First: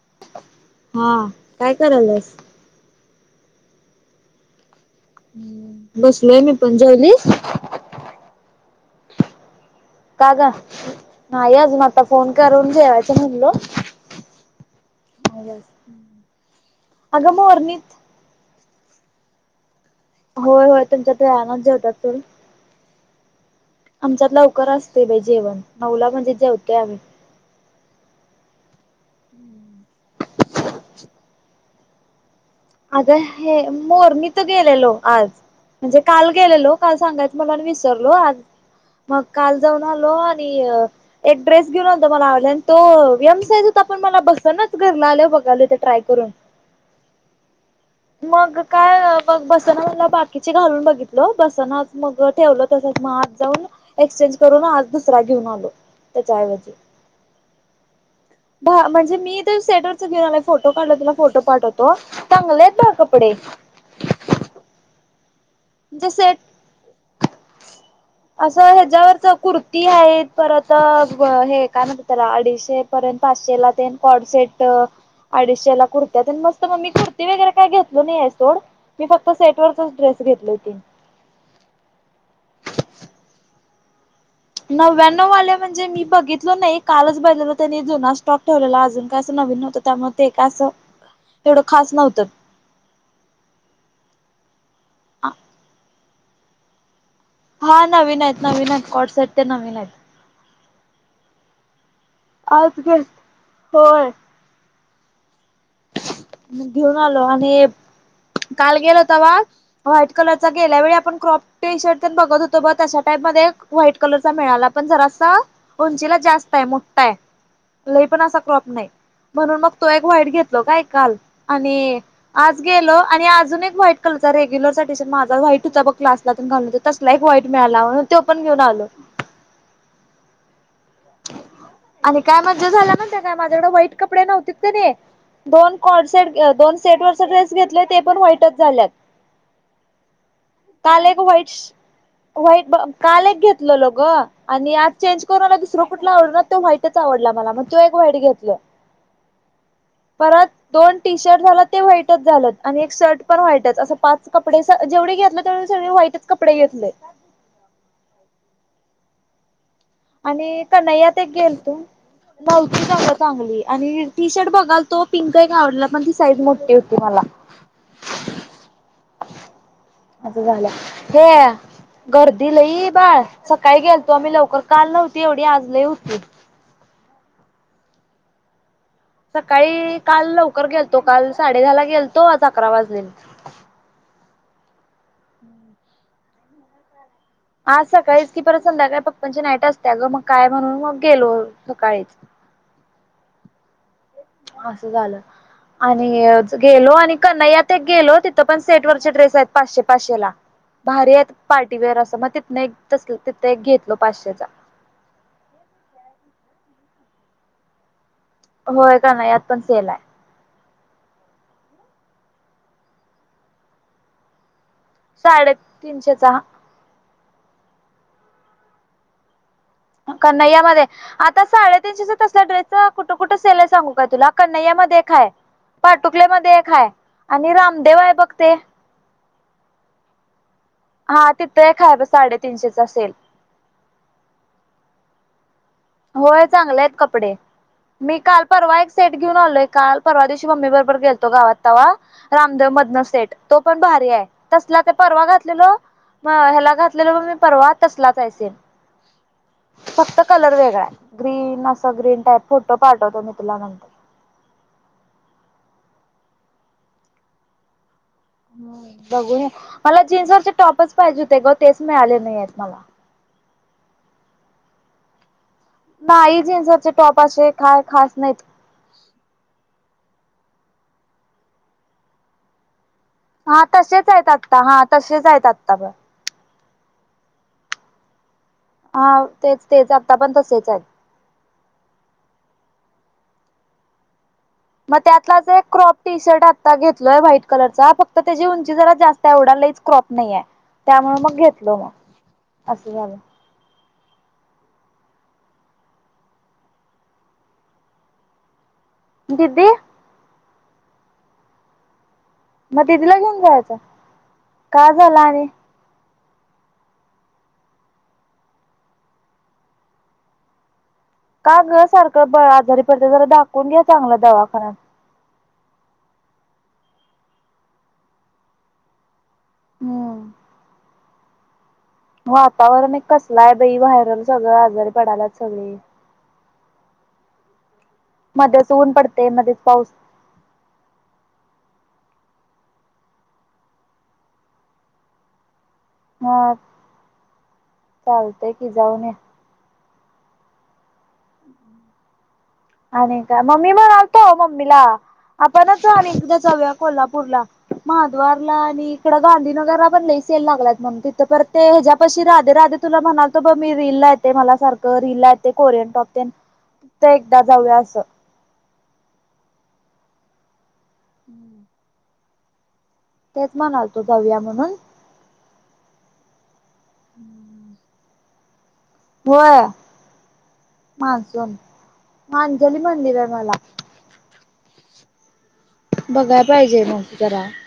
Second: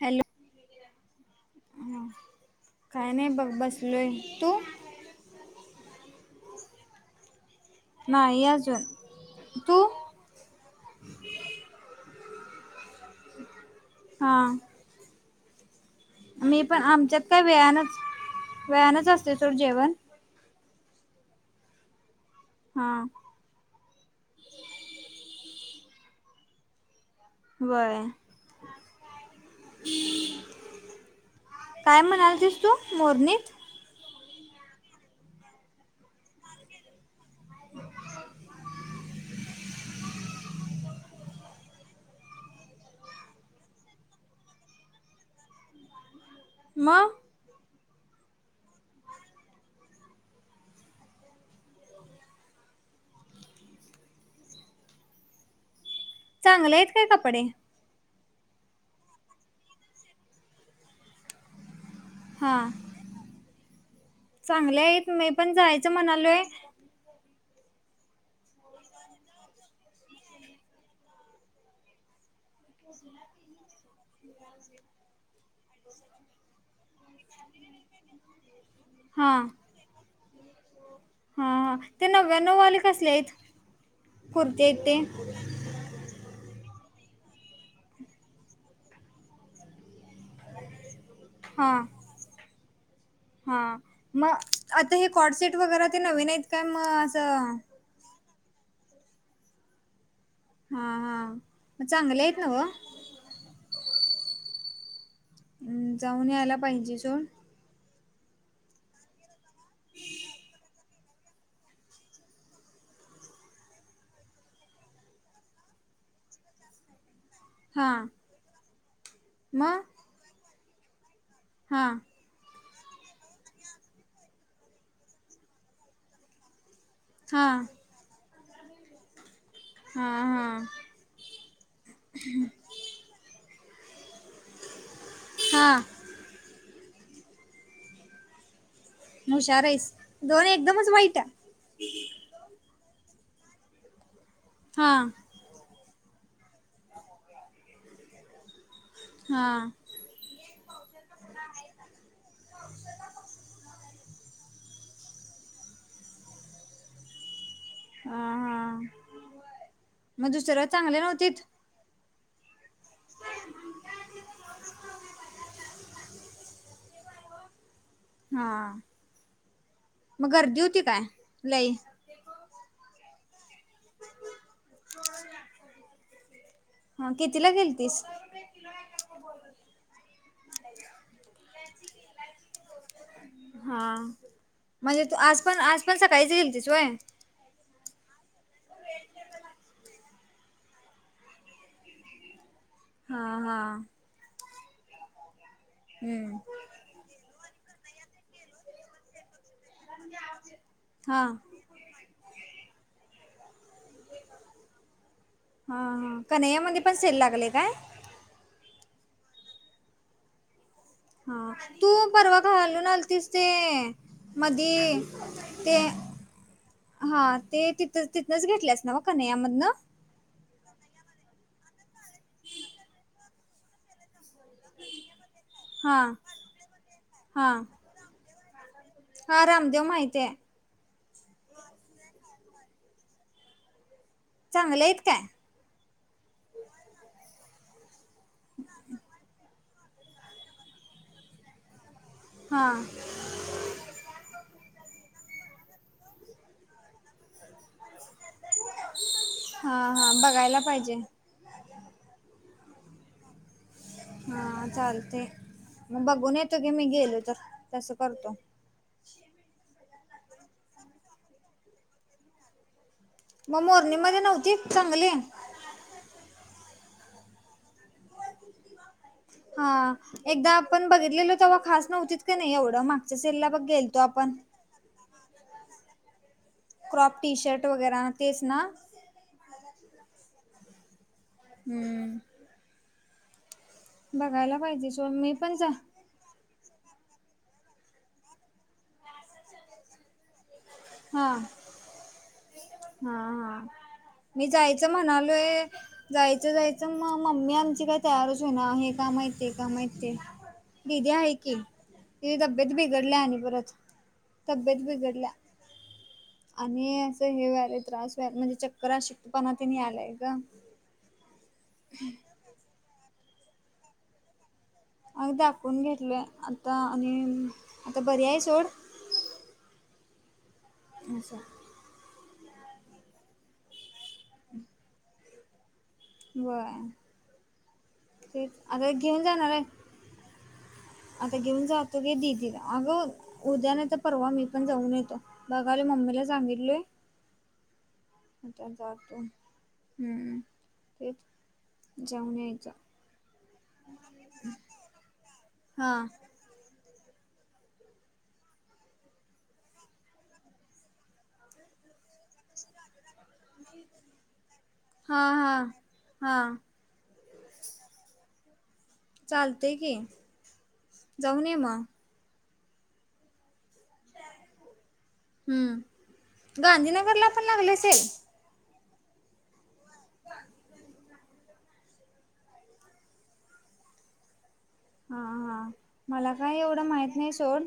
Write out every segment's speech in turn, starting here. Hello हा, काय करालस? काय नाही बघ बसलोय तू? बसलोय मी पण, जाेवलीस? नाही अजून तू? का ग? नाही अजून आता फोन करून जेवायचं म्हणलो. हा [unintelligible] मी पण, आमच्यात अगं काय मोरणीत वेळानच, वेळानच असतय सोड जेवण. होय, होय तुमच्यात वेळानच जेवतात तरी. हा. आमच्यात लवकर असतय बाई जेवण, नऊला म्हणजे जेवतोय आम्ही. व्हय. काय म्हणालतीस? तू अगं मोरणीत हे, मोरणी तर गेलेलो आज, म्हणजे काल गेलेलो काल सांगाय म्हणून विसरलो आज, मग काल जाऊन आलो आणि एक ड्रेस घेऊन आलतो, मला आवडला तो एम साईज होता, पण मला बसनाचं घरला आलोय बघालोय तर ट्राय करून. मग? मग काय, बसना म्हटलं बाकीचे घालून बघित लो, बसनाच मग ठेवलं तसच मग, आज जाऊन एक्सचेंज करून आज दुसरा घेऊन आलो. ते चार बजे. चांगले आहेत काय कपडे म्हणजे मी ते सेटवरच घेऊन आलो फोटो काढल तुला फोटो पाठवतो. चांगले हा, आहेत बघ कपडे चांगल्या आहेत मी पण जायच. म्हणजे सेट, असं ह्याच्यावरच कुर्ती आहेत, परत तर, हे काय म्हणत्यात त्याला, अडीचशे पर्यंत पाचशेला ते कॉडसेट अडीचशेला कुर्त्या मस्त मग, मी कुर्ती वगैरे काय घेतलो नाहीेय सोड. मी फक्त हा सेटवरचच ड्रेस घेतलो. हा, ते नव्यानववाले कसले आहेत? कुर्ते आहेत ते नव्याण्व आले म्हणजे मी बघितले नाहीं कालचं बहिले त्यांनी जुनां स्टॉक ठेवलेला अजूंन कायं असं नवीन नवतं त्यामुळें ते कां असं तेवढं खांस नव्हतं हां मंग आंता हे कॉड सेट वगैरें ते नवीन आहेत कायं मंग असं हां नवीन आहेतं नवीन आहेतं कॉडसेट ते नवीन आहेतं हां हां मंग चांगले आहेतं आवांज येतों आहे होयं अं, जाऊन यायला मं घेऊन पाहिजे आलो सोड आणि कांल गेलं होतां वां व्हाईट कलरचा गेल्यां वेळी आपणं क्रॉप टी शर्ट पणं बघतं होतो बरं तशा टाईप मध्यें व्हाईट कलर चा मिळांला पणं जरांसा उंचीला जास्तं आहे मोठां आहे लई हां पणं असां क्रॉप नाहीं म्हणूंन मंग मग तो एक वाईट घेतलं काऐकाल आणि हां आंज गेलो आणि आंज एक व्हाईट कलर होतां रेग्युलर टूंशन माझाच व्हाईट होतां बघं क्लासलांन घालूंन तसलां एक वाईट हां मिळांला म्हंण तो पणं घेऊन आलो हां हां आणि कायं म्हणजे झालां म्हणे त्यां कायं माझ्याकडे वाईट कपडे नव्हते ते नाहीं हां दोन कोडं दोन सेंट वरं ड्रेस घेतलेय ते पणं वाईटच झाल्यांत हुशा रईस दोन एकदमचं वाईट एक आहे व्हाईट व्हाईट कांल एक घेतलंलो गं आणि आंज हां चेंज करूंन आंला दुसरं कुंठला आवडतं तो व्हांईटच आवडला मलां मंग तो एक वाईट घेतलां हां परंत दोन टी शर्ट झालां ते व्हाईटच झालं आणि एक शर्ट पणं व्हाईटचं असं पांच कपडे जेवढे घेतलं सगळें व्हाईटचं कपडे घेतले हां हां मग आणि दुसरं चांगले कनैया ते नव्हतीत गेलं तूं नवती चांगलं चांगली आणि टी शर्ट बघावं तो पिंक आहे कां आवडला पणं ती साईज मोठी होती मलां हां आं मग असं गर्दी झालं होती काय हे लई गर्दी लई बाळं सकाळीं गेलतो आम्हीं लवकरं कांल नव्हती एवढी आंज लही होती हां कितीलां गेलं तीसं सकाळीं कांल लवकरं गेलतो कांल साडे दहा लां गेलतो आंज अकरा वाजले हां म्हणजे तूं आंजपणं आंजपणं सकाळी चं येईल होयं आंज सकाळी चं की परंत संध्याकाळी पप्पांची नाईट असते अं गं मंग कायं म्हणूंन मंग गेलो सकाळी चं हां हां असं झालं आणि हां गेलो आणि कनैया ते गेलो तिथं पणं सेट वरचे ड्रेस आहेतं पाचशे पाचशे लां भारी हां आहेतं पार्टीवेअर असं मंग तिथनं एक तसं तिं एक घेतलो पाचशेचा हां हां कन्हैयामध्यें पणं सेल लागलेय कायं होयं कायं कन्हैयांत पणं सेल आहे हां तूं पर्वा घालूंन आलतीस ते मधीई साडेतीनशेचा हं हां ते तिथं तिथनंच घेतलेस नां बां कन्हैया मधनं कन्हैयामध्यें आंता साडेतीनशेचा तसंल्या ड्रेसचं कुठं कुठं सेल्स आहे सांगू कायं तुंला कनै्या मध्यें खांय हा पाटुकल्या मध्यें एक खांय हा आणि रामदेव आहे बघते हा रामदेव माहितीये हा तिथं एक हाय ब साडेतीनशेचा सेल चांगलयेत काय? होय, चांगलयेत कपडे मी काल परवा एक सेट, घेऊन आलोय. काल परवा दिवशी मम्मी बरोबर गेलतो, गावात तवा हा रामदेव मधनं सेट, तो पण भारी हाय. तसला ते, परवा घातलेलो म ह्याला घात घातलेलो ब मी परवा, तसलाच आय सेम हा हा फक्त कलर बघायला वेग पाहिजे ग्रीन असां ग्रीन टाईप फोटो पाठवतो मी तुला नंतर हा चालतय. म बघून येतो की मी, गेलो तर तसं करतो. हं बघून ये. मला जीन्सवरचे टॉपच पाहिजे होते ग तेच मिळाले नाइयेत मला म मोरणीमध्ये नव्हती चांगली नाही जिन्सवरचे टॉप असे काय, खास नाहीत. हा एकदा आपण बघितलेलो तेवा खास नव्हतीत का नाय एवढं मा ते सेलला बघ हा गेलतो तसेच आहेत आपण आत्ता हा तसेच आहेत आत्ता पण क्राॅप टी-शर्ट वगैरा, तेच ना? हाव तेच तेच आता पण, तसेच आयेत. हम्म बघायला पाहिजे, सोड मी पण, जा टी-शर्ट आता घेतलोय व्हाईट कलरचा फक्त त्याची उंची जरा जास्तय एवढा लईच, क्रॉप नाहीये. त्यामुळ हा मग घेतलो म असं हा झालं. हा मी जायचं म्हणालोय, जायचं जायचं म मम्मी आमची काय तयारच होईना हे काम हाईत ती दिदी कामं हाईत ती, दिदी हाय की तिजी तब्येत मग दिदीला बिघडल्या आणि घेऊन परत जायचं तब्येत का झालं बिघडल्या आणि आणि, असं हे व्हायलय त्रास व्हाय म्हणजे चक्कर अशक्तपणा तिनी आलय ग का ग? सारखं ब आजारी पडते, जरा दाखवून घ्या चांगलं दवाखान्यात अग दाखवून घेतलय आता आणि, आता बरी हाय सोड हो. [unintelligible] वातावरण एक कसलं हाय बाई व्हायरल सगळं आजारी पडाल्यात सगळे व्हय. तेच मध्येच आता ऊन घेऊन पडतय जाणार मध्येच आहे पाऊस आता घेऊन जातो की, दीदीला अगं उद्या नायत परवा मी पण जाऊन येतो. बघाले मम्मीला सांगितले चालतंय की, जाऊन ये. जातो हम्म तेच जाऊन यायचं आणि काय म मी, म्हणालतो मम्मीला आपणच हां आणि एकदा जाऊया कोल्हापूरला महाद्वारला आणि इकडं गांधीनगरला पण, लई सेल लागल्यात म्हणून तिथं परत ते हेज्यापशी रा राधे तुला म्हणालतो, ब मी रीलला येतय. मला सारखं रीलला हां येतय. हां कोरियन टॉप तेन हां दा जाऊया असं चालतय की, जाऊन ये म तेच म्हणालतो जाऊया म्हणून हम्म, गांधीनगरला पण लागलय सेल होय. मान्सून अंजली म्हणली बाय मला हा, हा मला बघाय काय पाहिजे एवढं, मग माहीत नाय जरा सोड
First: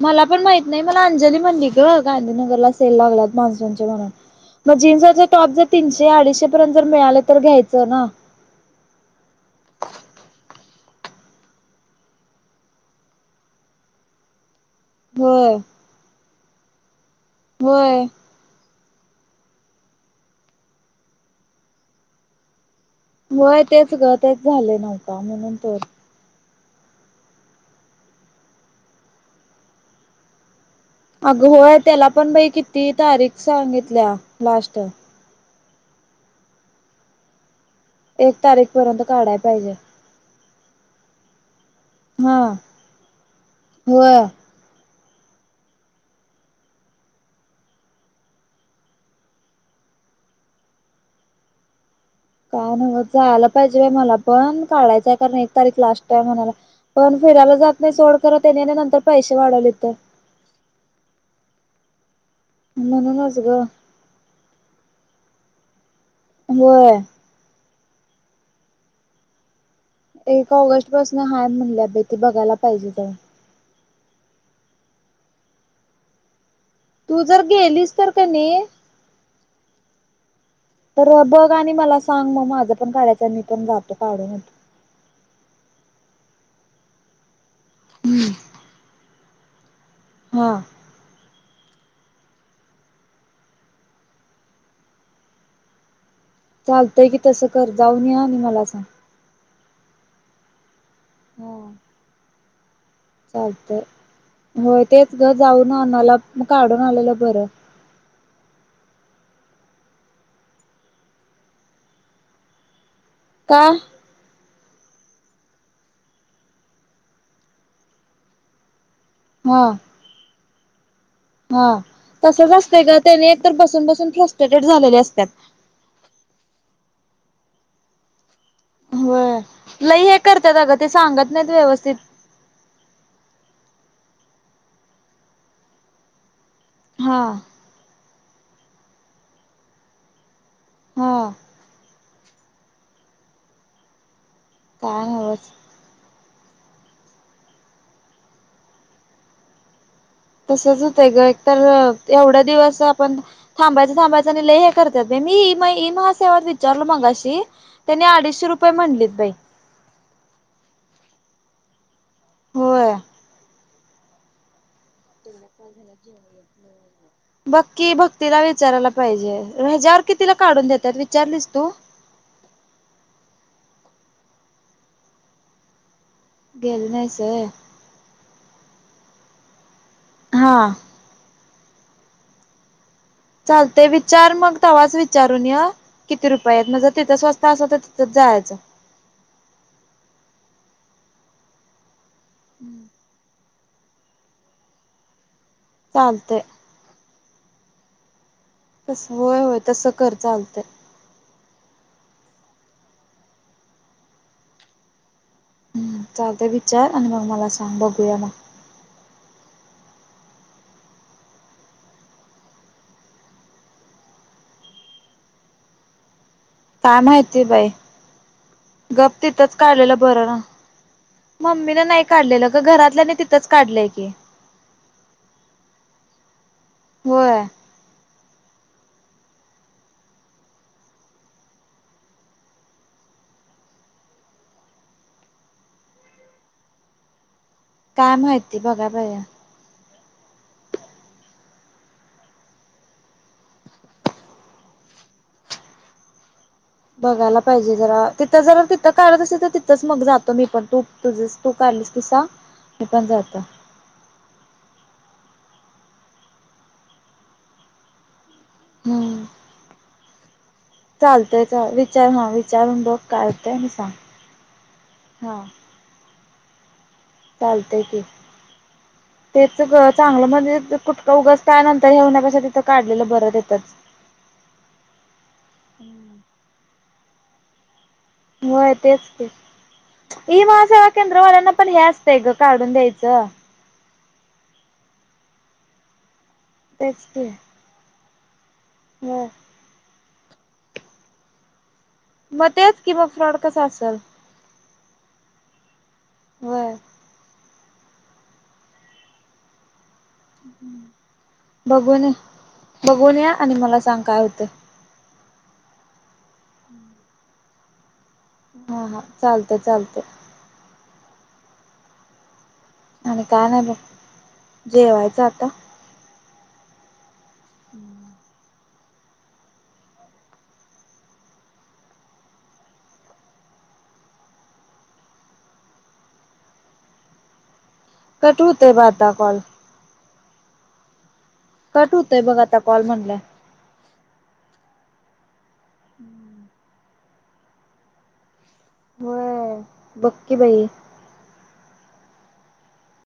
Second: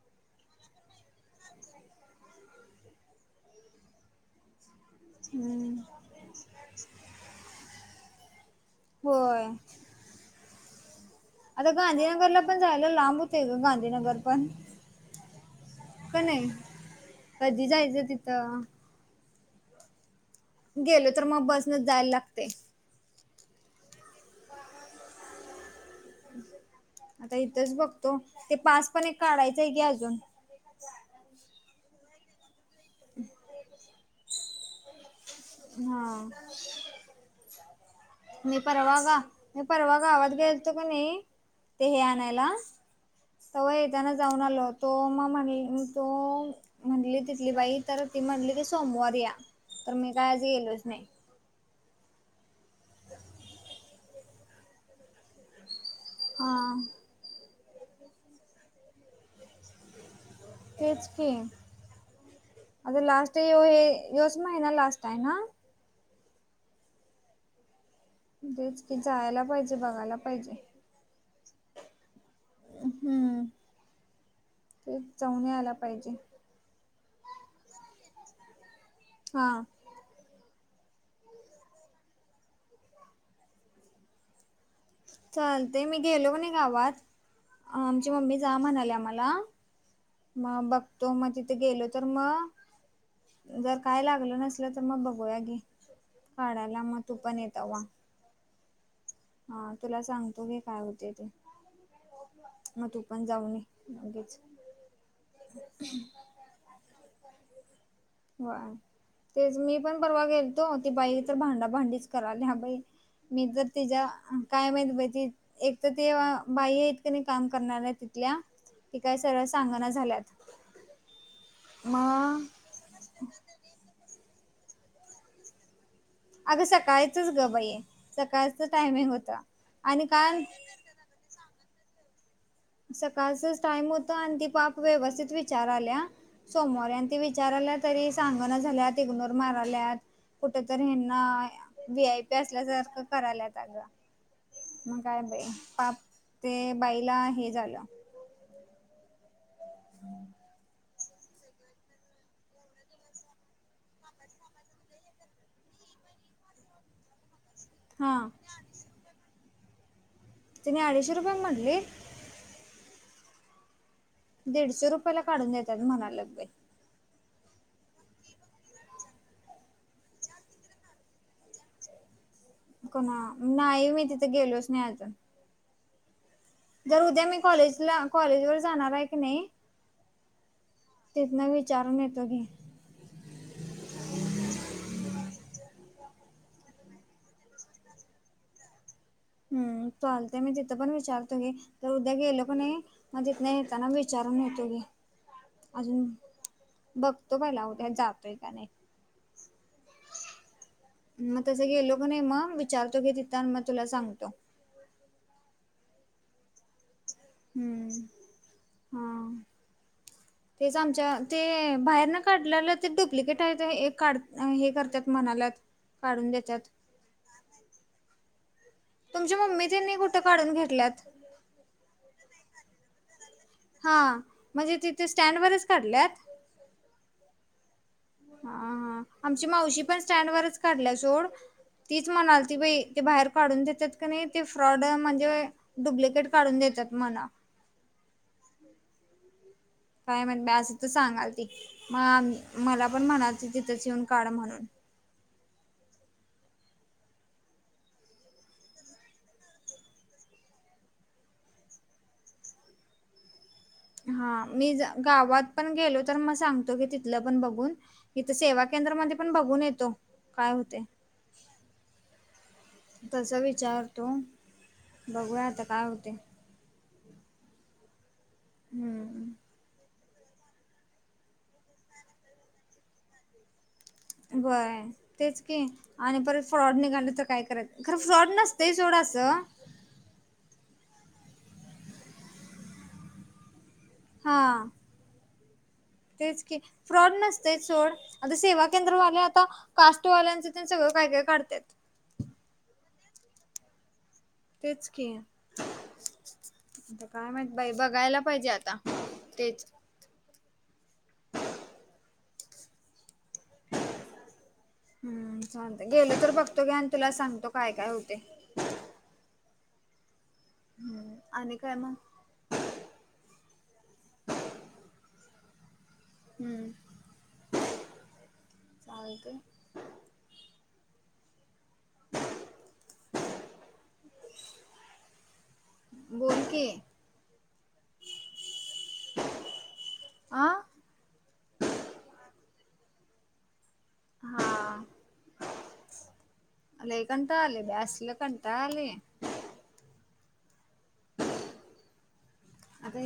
मला पण माहित नाही. मला अंजली म्हणली ग. गांधीनगरला सेल लागल्यात मान्सूनचे म्हणून म जिन्स जे टॉप जर हम्म तीनशे-अडीचशे पर्यंत जर मिळाले तर घ्यायचं ना? होय. आता गांधीनगरला पण जायला लांब होतय ग गांधीनगर पण. होय. क नाइ कधी होय जायचं तिथं? गेलो तर मग बसनच जायला लागतंय. होय तेच ग तेच झालय नव्हका म्हणून तर. [inaudible] आता इथंच बघतो ते पास पण एक काढायचंय की अजून. अग होय. त्याला पण बाई किती तारीख सांगितल्या लास्ट. हा एक मी तारीख परवा पर्यंत गा काढाय मी पाहिजे पररवा गावात घ्यालतो का नाही ते हे हा आणायला तवा येताना होय जाऊन आलो होत तो म म्हणली तो म्हणली तिथली बाई. तर ती म्हंटली की सोमवार या तर मी काय आज गेलोच नाही. काव नव्हच जायला पाहिजे बा मला पण काढायचंय कारण एक तारीख लास्ट. काय म्हणाला? हा पण फिरायला जात नाही सोड खर त्यानी आणि नंतर पैशे वाढवलीत तर तेच की आग लास्ट म्हणूनच ये व ग हे ह्योच महिना लास्ट हाय ना? होय. तेच की जायाला पाहिजे. बघायला एक पाहिजे ऑगस्ट पासन हाय म्हणल्यात बई ते बघायला पाहिजे तर ते जऊन यायला पाहिजे. तू जर गेलीस तर क नई हा. तर बघ आणि मला सांग मग माझं पण काढायचं आहे मी पण जातो काढून येतो. चालतय मी गेलो कणी गावात आमची मम्मी जा म्हणाल्या मला. हा मला मग बघतो मग तिथ गेलो तर मग जर काय लागलं नसल तर मग बघूया गे. काढायला मग तू पण ये तवा. न्हे आणि मला सांग. हा तुला सांगतो घे काय होतय ते. हा. म तु चालतय होय तेच ग जाऊन आणाला मग काढून आलेलं बरं. होय तेच मी पण परवा गेलतो ती बाई तर भांडाभांडीच कराल्या बाई. मी का जर त्या काय माहित बाई ती एक तर ते बाई आहेत क नाही काम करणाऱ्या तिथल्या की काय सरळ हा सांगना झाल्यात. हा मग तसच असतंय ग त्यानी एकतर बसून बसून फ्रस्ट्रेटेड झालेले असतात. अगं सकाळचच ग बाई सकाळच टायमिंग होत होय लई आणि हे काल करत्यात अगं ते सांगत नाहीत व्यवस्थित सकाळचच टाइम होत आणि ती पाप व्यवस्थित विचाराल्या सोमवारी आणि ती हा विचाराल्या तरी सांगना झाल्यात इग्नोर माराल्यात कुठ तरी हेंना हा वी आय पी असल्यासारखं करायल्यात अग. मग काय बाई पाप ते बाईला हे झालं [inaudible] तसच होतंय ग एक तर एवढ्या दिवस आपण थांबायचं थांबायचं नि लै हे करतात मी म इ महा सेवात विचारलो मगाशी. त्यानी हा अडीचशे रुपये म्हणलेत बाई. तिने अडीचशे रुपया म्हटली? होय. दीडशे रुपयाला काढून देतात म्हणायल्यात बाई. बक्की भक्तीला विचारायला पाहिजे, ह्याज्यावर कितीला काढून देतात विचारलीस तू? कोणा नाही मी तिथे गेलोच नाही अजून. गेली जर नाहीस उद्या मी होय कॉलेजला कॉलेज वर जाणार आहे की नाही हा. तिथन विचारून येतो घे. चालतय विचार मग, तव्हाच विचारून ये. किती रुपया आहेत नाग, जर तिथं स्वस्त असल तर तिथं जायचं. हम्, चालतय मी तिथं पण विचारतो घे, तर उद्या गेलो की नाही मग तिथंन येताना वि चारून येतो घे, अजून चालतंय. बघतो पहिला उद्या जातोय का नाही. तसं होय होय तसं कर चालतंय. मग तसं गेलो क नाही, मग विचारतो की तिथं, आणि मग तुला सांगतो. चालतय, विचार आणि मग मला सांग, हम्म बघूया मग. हा. [inaudible] तेच आमच्या ते बाहेर न काढल्याल ते डुप्लिकेट आहेत काढ हे करत्यात म्हणायल्यात. काढून देत्यात. काय माहितीय बाई गप तुमची तिथंच मम्मी त्यांनी काढलेलं कुठं बरं ना. काढून घेतल्यात मम्मी न नाही काढलेलं गं घरातल्याने तिथंच काढलंय हा की. म्हणजे तिथे स्टँड वरच काढल्यात? होय, हाहा, आमची मावशी पण स्टँड वरच काढल्या सोड. तीच म्हणाल ती बाई, ते बाहेर काढून देत्यात क नाही ते फ्रॉड म्हणजे डुप्लिकेट काढून देतात मन. काय माहिती, बघाय पायजे. काय म्हण, असं तर सांगाल ती, मग मला पण म्हणालती तिथंच येऊन काढ म्हणून. बघायला पाहिजे जरा, तिथं जरा तिथं काढत असेल तर च मग जातो मी पण, तू तुझ तू काढलीस की सांग मी पण जातो. हा, मी गावात पण गेलो, तर म सांगतो की तिथलं पण बघून. इथ सेवा केंद्रामध्ये पण बघून येतो, काय होतय. चालतय चा, विचार हा विचारून बघ काय तसं होतंय आणि विचारतो सांग हा. बघूया आता काय होतय? चालतय की. हम्म. तेच ग, चांगलं म्हणजे कुटकां उगसता नंतर हेेवण्यापेक्षा, तिथं काढलेलं बरत येतच. व्हय तेच की, आणि परत फ्रॉड निघालं तर काय करा खर फ्रॉड वय तेच की. ई महा सेवा केंद्रवाल्यांना पण हे असतंय ग, काढून द्यायचं. हा. तेच की, तेच फ्रॉड की नसतयच सोड. आता सेवा केंद्रवाले होय. आता कास्ट वाल्यांचं ते सगळं काय काय काढत्यात. म तेच की, म फ्रॉड कसा असेल? तेच की, होय आता काय माहिती? बाई बघायला पाहिजे आता. तेच. बघूनये. बघून या आणि मला सांग, काय होतय? हम्म, चालतय, गेल तर बघतो घ्या, आणि तुला सांगतो काय काय होतय. हा हा, चालतय चालतय. हम्म आणि काय मग? आणि काय नाही बघ. जेवायचं आता. हम्म. आणखी? बोल की. कट होतय ब आता कॉल. आ. कट होतय बघ आता कॉल म्हणलं. हा लेख कंटाळा आलाय आज तिला कंटाळा आलाय. म बगकी बाई. आता